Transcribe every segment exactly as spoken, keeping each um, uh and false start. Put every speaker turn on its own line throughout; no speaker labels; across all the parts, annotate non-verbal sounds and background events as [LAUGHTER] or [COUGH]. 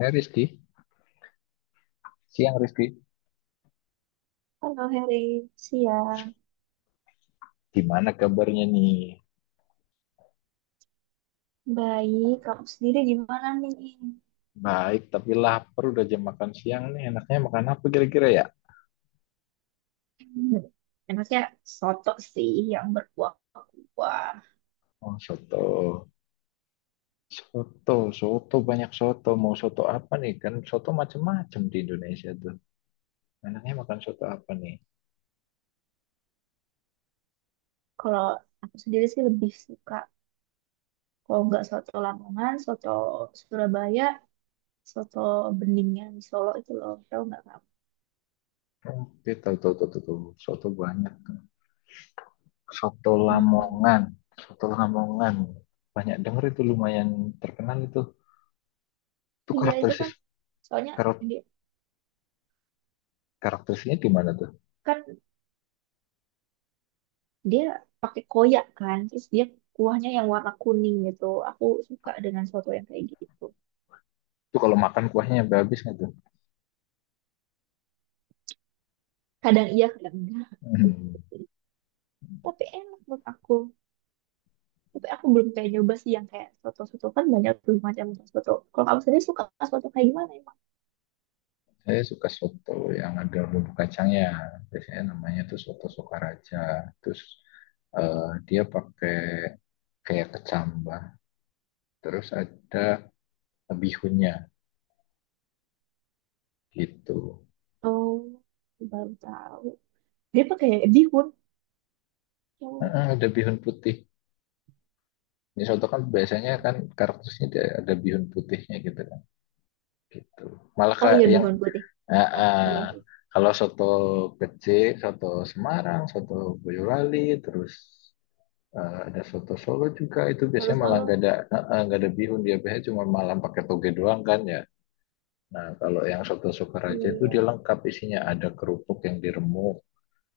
Eh, Rizky, siang Rizky.
Halo Heri, siang.
Gimana kabarnya nih?
Baik, kamu sendiri gimana nih?
Baik, tapi lapar udah jam makan siang nih. Enaknya makan apa kira-kira ya?
Hmm, Enaknya soto sih yang berkuah-kuah.
Oh, soto. Soto, soto, banyak soto. Mau soto apa nih? Kan soto macem-macem di Indonesia tuh. Enaknya makan soto apa nih?
Kalau aku sendiri sih lebih suka, kalau nggak soto Lamongan, soto Surabaya, soto Beningan di Solo itu loh, tahu nggak kamu?
Oke, tahu, tahu, tahu, tahu, tahu. Soto banyak. Soto
Mm-mm.
Lamongan. Soto Lamongan. Banyak denger itu, lumayan terkenal itu. Itu
Iya itu
karakteristik
kan, soalnya
karak-
dia
karakteristiknya gimana tuh?
kan dia pakai koyak kan, terus dia kuahnya yang warna kuning gitu. Aku suka dengan soto yang kayak gitu.
Itu kalau makan kuahnya sampai habis nggak tuh?
Kadang iya, kadang enggak.
Hmm.
Tapi enak menurut aku. Tapi aku belum kayak nyoba sih yang kayak soto-soto kan banyak tuh macam soto. Kalau kamu sendiri suka soto kayak gimana emang?
Saya suka soto yang ada bumbu kacangnya. Biasanya namanya tuh soto Sokaraja. Terus, eh, dia pakai kayak kecambah. Terus ada bihunnya gitu.
Oh, baru tahu dia pakai bihun yang
Heeh, ada bihun putih. Ini soto kan biasanya kan karakternya dia ada bihun putihnya gitu kan. Gitu. Malah
oh
kayak
iya
yang
bihun putih,
eh,
oh iya
eh,
sih
kalau soto kecil, soto Semarang, soto Boyolali, terus Eh, ada soto Solo juga. Itu
soto
biasanya malah nggak
solo,
ada eh, eh, nggak ada bihun, dia biasanya cuma malam pakai toge doang kan ya. Nah, kalau yang soto Sukaraja itu dia
iya
lengkap isinya, ada kerupuk yang diremuk,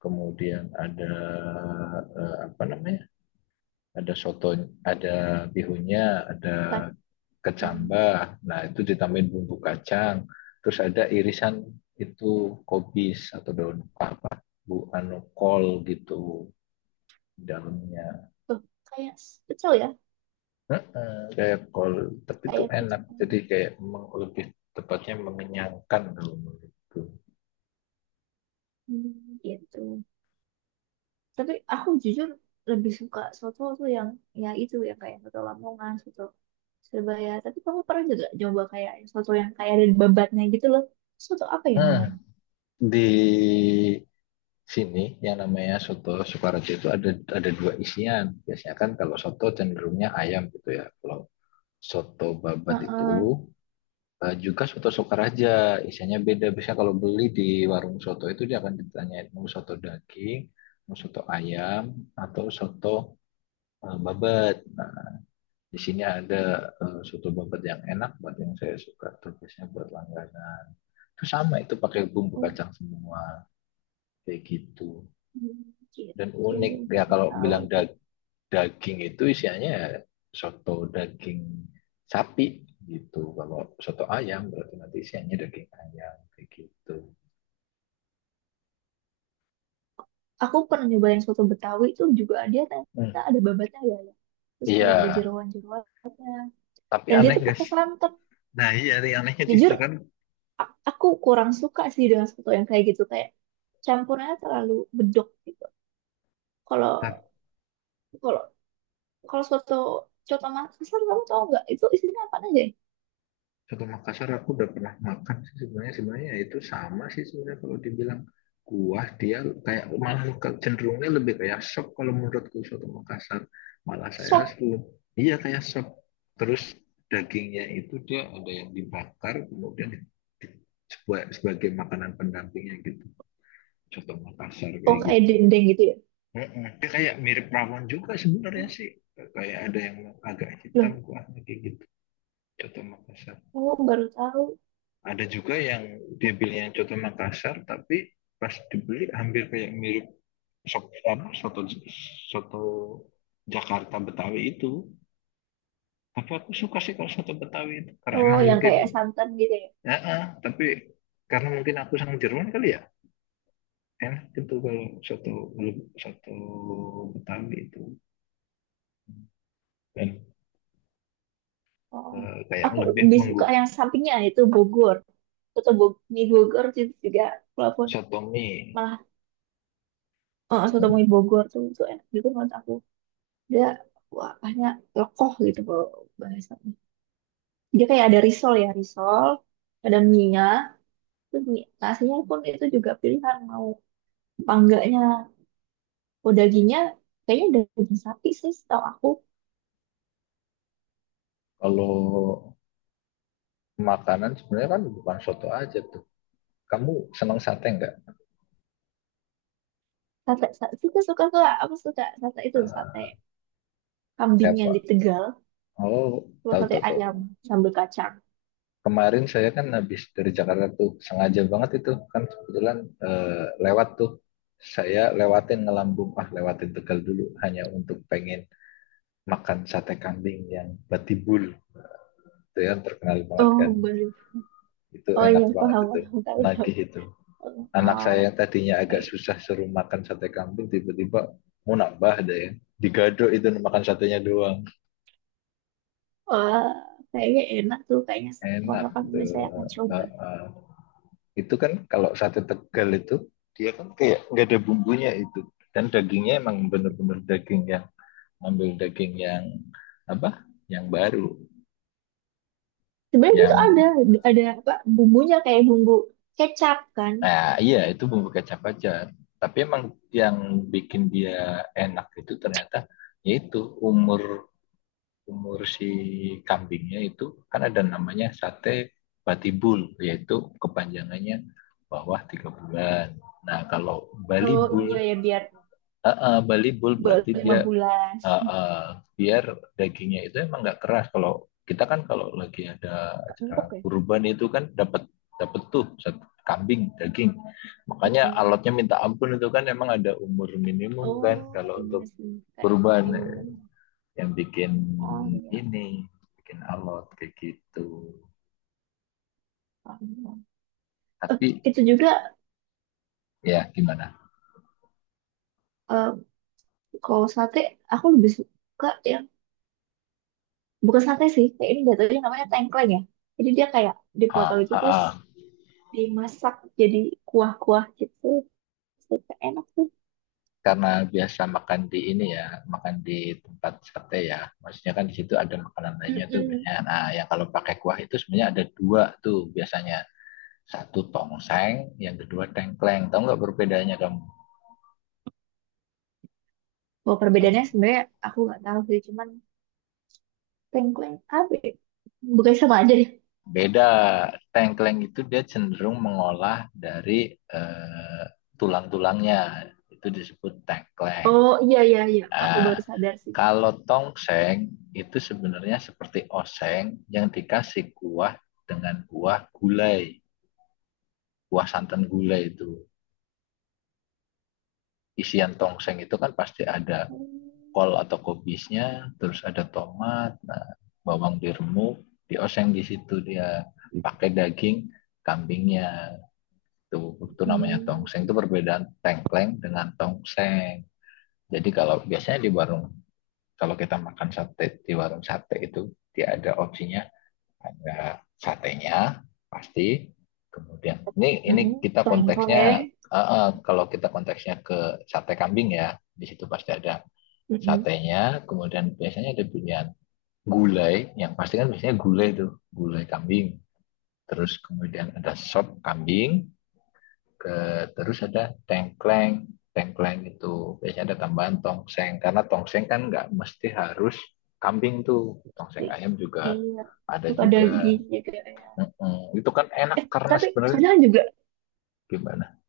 kemudian ada, eh, apa namanya, ada soto, ada bihunnya, ada
kacang
kecambah. Nah, itu ditambahin bumbu kacang, terus ada irisan itu, kobis atau daun apa, bu anu, kol gitu di dalamnya.
tuh kayak pecel ya,
Heeh, kayak kol, tapi itu
kayak pecel.
enak. Jadi kayak memang lebih tepatnya mengenyangkan kalau menurutku.
Hmm, gitu. Tapi aku jujur lebih suka soto tuh yang ya itu yang kayak soto Lamongan, soto Sebaya. Tapi kamu pernah juga coba kayak soto yang kayak ada babatnya gitu loh. Soto apa ya
Nah,
namanya?
di sini yang namanya soto Sukaraja itu ada ada dua isian. Biasanya kan kalau soto cenderungnya ayam gitu ya. Kalau soto babat itu,
Heeh.
eh, juga soto Sukaraja, isinya beda. Biasanya kalau beli di warung soto itu dia akan ditanyain, mau soto daging, mau soto ayam, atau soto, eh, babat. Nah, di sini ada, eh, soto babat yang enak buat yang saya suka, terusnya buat langganan itu sama, itu pakai bumbu
Oh,
kacang semua kayak gitu. Dan
gitu.
unik ya
Baru
kalau
tahu
bilang
aku.
dag- daging itu isiannya ya soto daging sapi gitu. Kalau soto ayam berarti nanti isiannya daging ayam kayak gitu.
Aku pernah nyoba yang soto Betawi itu juga dia ternyata
Hmm.
ada babatnya ya. Ya. Terus
Iya.
kayak ada
Hmm.
jeroan-jeroan.
Tapi
Dan dia
aneh
tuh
guys.
pakai santan.
Nah, iya, yang anehnya di
Jujur,
situ kan.
a- aku kurang suka sih dengan soto yang kayak gitu. Kayak campurnya terlalu bedok gitu. Kalau
Tapi
kalau kalau soto coto Makassar kamu tahu nggak itu isinya apa aja? Ya?
soto Makassar aku udah pernah makan sih sebenarnya sebenarnya ya, itu sama sih sebenarnya kalau dibilang kuah, dia kayak malah ke- cenderungnya lebih kayak sop kalau menurutku. Soto Makassar malah saya
Sop,
selalu, iya, kayak sop. Terus dagingnya itu, dia ada yang dibakar kemudian di- di- sebagai, sebagai makanan pendampingnya gitu, soto Makassar
oh
kayak
kayak
gitu.
dendeng gitu ya.
Mm-mm. Dia kayak mirip rawon juga sebenarnya sih, kayak ada yang agak hitam
Loh,
kuahnya kayak gitu, soto Makassar.
oh baru tahu.
Ada juga yang dia beli yang contoh Makassar, tapi pas dibeli hampir kayak mirip sop, apa, soto soto Jakarta Betawi itu. Tapi aku suka sih kalau soto Betawi itu, karena
Oh,
emang
yang
mungkin,
kayak santan gitu ya.
ya ah, tapi karena mungkin aku sang Jerman kali ya, enak gitu kalau soto soto Betawi itu, dan,
Oh,
eh, kayak
aku
lebih
lebih
menggu,
suka yang sampingnya itu Bogor. Soto Bog mie Bogor itu juga walaupun
soto mie.
malah eh, soto mie Bogor tuh itu enak gitu menurut aku. Dia wah, banyak lekoh gitu kalau bahasanya. Dia kayak ada risol ya, risol, ada mie-nya, terus mie nasinya pun itu juga pilihan mau apa enggaknya. Oh, dagingnya kayaknya daging sapi sih setahu aku.
Kalau makanan sebenarnya kan bukan soto aja tuh, kamu senang sate nggak?
Sate, sate, suka, suka, suka. Aku suka sate itu, sate
Eh,
kambing yang
apa?
di Tegal,
Oh,
cuma
tahu,
sate
tahu, tahu.
ayam sambal kacang.
Kemarin saya kan habis dari Jakarta tuh, sengaja banget itu kan, kebetulan, eh, lewat tuh. Saya lewatin, ngelambung ah lewatin Tegal dulu hanya untuk pengen makan sate kambing yang Batibul itu, yang terkenal banget kan.
Oh baru,
Itu
oh iya
enak banget
paham
itu.
paham tahu tahu.
Nagih itu. Anak
Ah,
saya yang tadinya agak
kayak
susah suruh makan sate kambing tiba-tiba mau nambah deh. Digado itu, makan satenya doang.
wah kayaknya enak tuh, kayaknya sa-
Enak
kapan-kapan
gitu.
mungkin saya akan coba.
Heeh. Itu kan kalau sate Tegal itu, dia kan kayak nggak ada bumbunya itu, dan dagingnya emang benar-benar daging yang, ambil daging yang, apa, yang baru,
Sebenarnya itu ada
yang,
ada apa bumbunya kayak bumbu kecap kan.
nah iya, itu bumbu kecap aja. Tapi emang yang bikin dia enak itu ternyata yaitu umur umur si kambingnya itu. Kan ada namanya sate batibul, yaitu kepanjangannya bawah tiga bulan. Nah kalau
Oh
balibul,
iya ya biar
uh, uh, balibul
baru
berarti
lima
dia,
bulan.
Ah, ah, biar dagingnya itu emang nggak keras. Kalau kita kan kalau lagi ada
Gak
acara
empuk ya?
kurban itu kan dapat dapat tuh satu kambing daging. Makanya
Mm-mm.
alatnya minta ampun itu, kan emang ada umur minimum kan
Oh
kalau
iya
untuk
sih kayak
kurban,
minum,
eh, yang bikin
oh iya
ini bikin alot kayak gitu.
paham. Paham. Eh,
Tapi
itu juga
ya gimana?
eh, kalau sate aku lebih suka yang bukan sate sih, kayak ini jatuhnya namanya tengkleng ya. Jadi dia kayak dipotong
Ah,
itu
ah,
terus
ah.
dimasak jadi kuah-kuah gitu, super enak tuh.
Karena biasa makan di ini ya, makan di tempat sate ya. Maksudnya kan di situ ada makanan lainnya tuh
Mm.
biasanya. Nah, yang kalau pakai kuah itu sebenarnya ada dua tuh biasanya. Satu tongseng, yang kedua tengkleng. Tahu nggak perbedaannya kamu?
Bahwa perbedaannya sebenarnya aku nggak tahu sih, cuman tengkleng apa ya? Bukan sama aja ya?
Beda. Tengkleng itu dia cenderung mengolah dari, eh, tulang-tulangnya. Itu disebut tengkleng.
Oh iya iya iya aku baru
Nah,
sadar sih.
kalau tongseng itu sebenarnya seperti oseng yang dikasih kuah, dengan kuah gulai, kuah santan gulai itu. Isian tongseng itu kan pasti ada
Hmm.
kol atau kobisnya, terus ada tomat, nah, bawang diremuk, dioseng di situ, dia pakai daging kambingnya. Itu, itu namanya tongseng. Itu
Iya.
perbedaan tengkleng dengan tongseng. Jadi kalau biasanya di warung, kalau kita makan sate di warung sate itu, dia ada opsinya, ada satenya pasti. Kemudian ini ini
Mm-mm.
kita
Tengkleng.
konteksnya, eh, eh, kalau kita konteksnya ke sate kambing ya, di situ pasti ada
Mm-mm.
satenya. Kemudian biasanya ada pilihan, gulai yang pasti, kan biasanya gulai tuh gulai kambing, terus kemudian ada sop kambing, ke terus ada tengkleng. Tengkleng itu biasanya ada tambahan tongseng, karena tongseng kan nggak mesti harus kambing tuh, tongseng
I-
ayam juga
iya
ada
suka
juga.
dagingnya kayak
Mm-mm. Itu kan
eh
enak karena
tapi
sebenarnya,
kadang juga
gimana?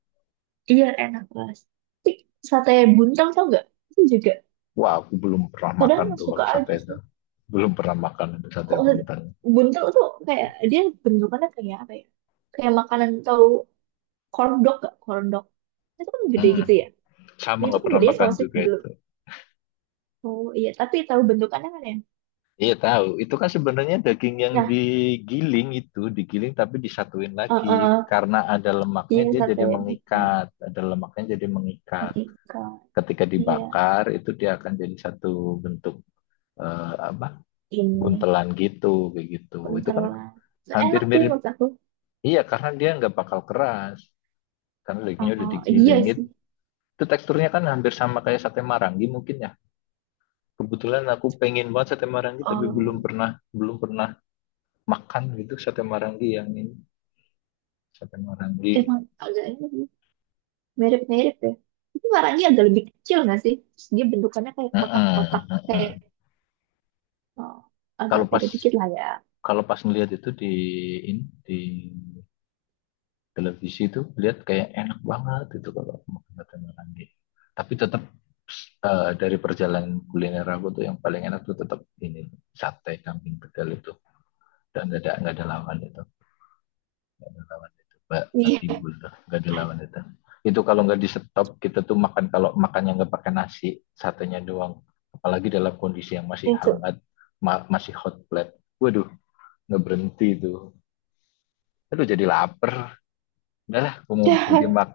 iya enak banget. Tapi sate buntel tau nggak, itu juga
Wah, aku belum pernah
kadang
makan tuh
suka
kalau sate
aja
itu.
sih
Belum pernah makan itu sate
kok.
Mentang.
Buntel tuh kayak dia bentukannya kayak apa ya, kayak makanan tahu corn dog gak corn dog, itu kan gede
Hmm,
gitu ya.
sama
Itu
nggak
kan
pernah
bedanya
makan
sausage
juga
gitu.
itu.
Oh iya tapi tahu bentukannya kan ya.
Iya, tahu, itu kan sebenarnya daging yang
Nah,
digiling itu, digiling tapi disatuin
eh,
lagi.
eh,
Karena ada lemaknya
iya
dia
sate
jadi
betul,
mengikat, ada lemaknya jadi mengikat.
oke Kak.
Ketika
Iya
dibakar itu dia akan jadi satu bentuk, eh, apa,
ini
buntelan gitu, begitu. Itu kan
buntelan,
hampir
enak sih
mirip.
menurut aku.
Iya, karena dia nggak bakal keras. Karena dagingnya udah
Oh, iya
digiling.
sih.
Itu teksturnya kan hampir sama kayak sate marangi mungkin ya. Kebetulan aku pengen banget sate marangi, tapi belum
Oh,
pernah belum pernah makan gitu sate marangi yang ini, sate marangi.
emang agak ini sih, mirip-mirip ya. Itu warnanya agak lebih kecil nggak sih? Terus dia bentukannya kayak
Heeh,
kotak-kotak,
heeh.
kayak, oh, agak
Kalau pas
beda dikit lah ya.
kalau pas ngelihat itu di ini, di televisi itu, lihat kayak enak banget itu kalau aku makan sate marangi. Tapi tetap, eh, dari perjalanan kuliner aku tuh yang paling enak tuh tetap ini, sate kambing Tegal itu. Dan nggak ada nggak ada lawan itu. Nggak ada lawan itu, nggak
Iya,
patibul, nggak ada lawan itu. Itu kalau nggak di stop, kita tuh makan, kalau makannya nggak pakai nasi, satenya doang, apalagi dalam kondisi yang masih
itu.
hangat, ma- masih hot plate, waduh, nggak berhenti itu. Aduh, jadi lapar. Udahlah, gue mau pergi
Udah.
mak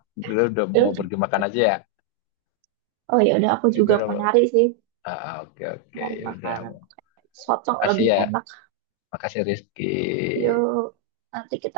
udah,
[LAUGHS]
mau
Terus,
pergi makan aja ya.
oh ya udah aku
Ya,
juga
gue
mau
udah.
nyari sih,
Ah, oke, oke,
nyari
ya udah.
makanan soto
Makasih
lebih
ya,
enak.
makasih Rizky.
Yuk, nanti kita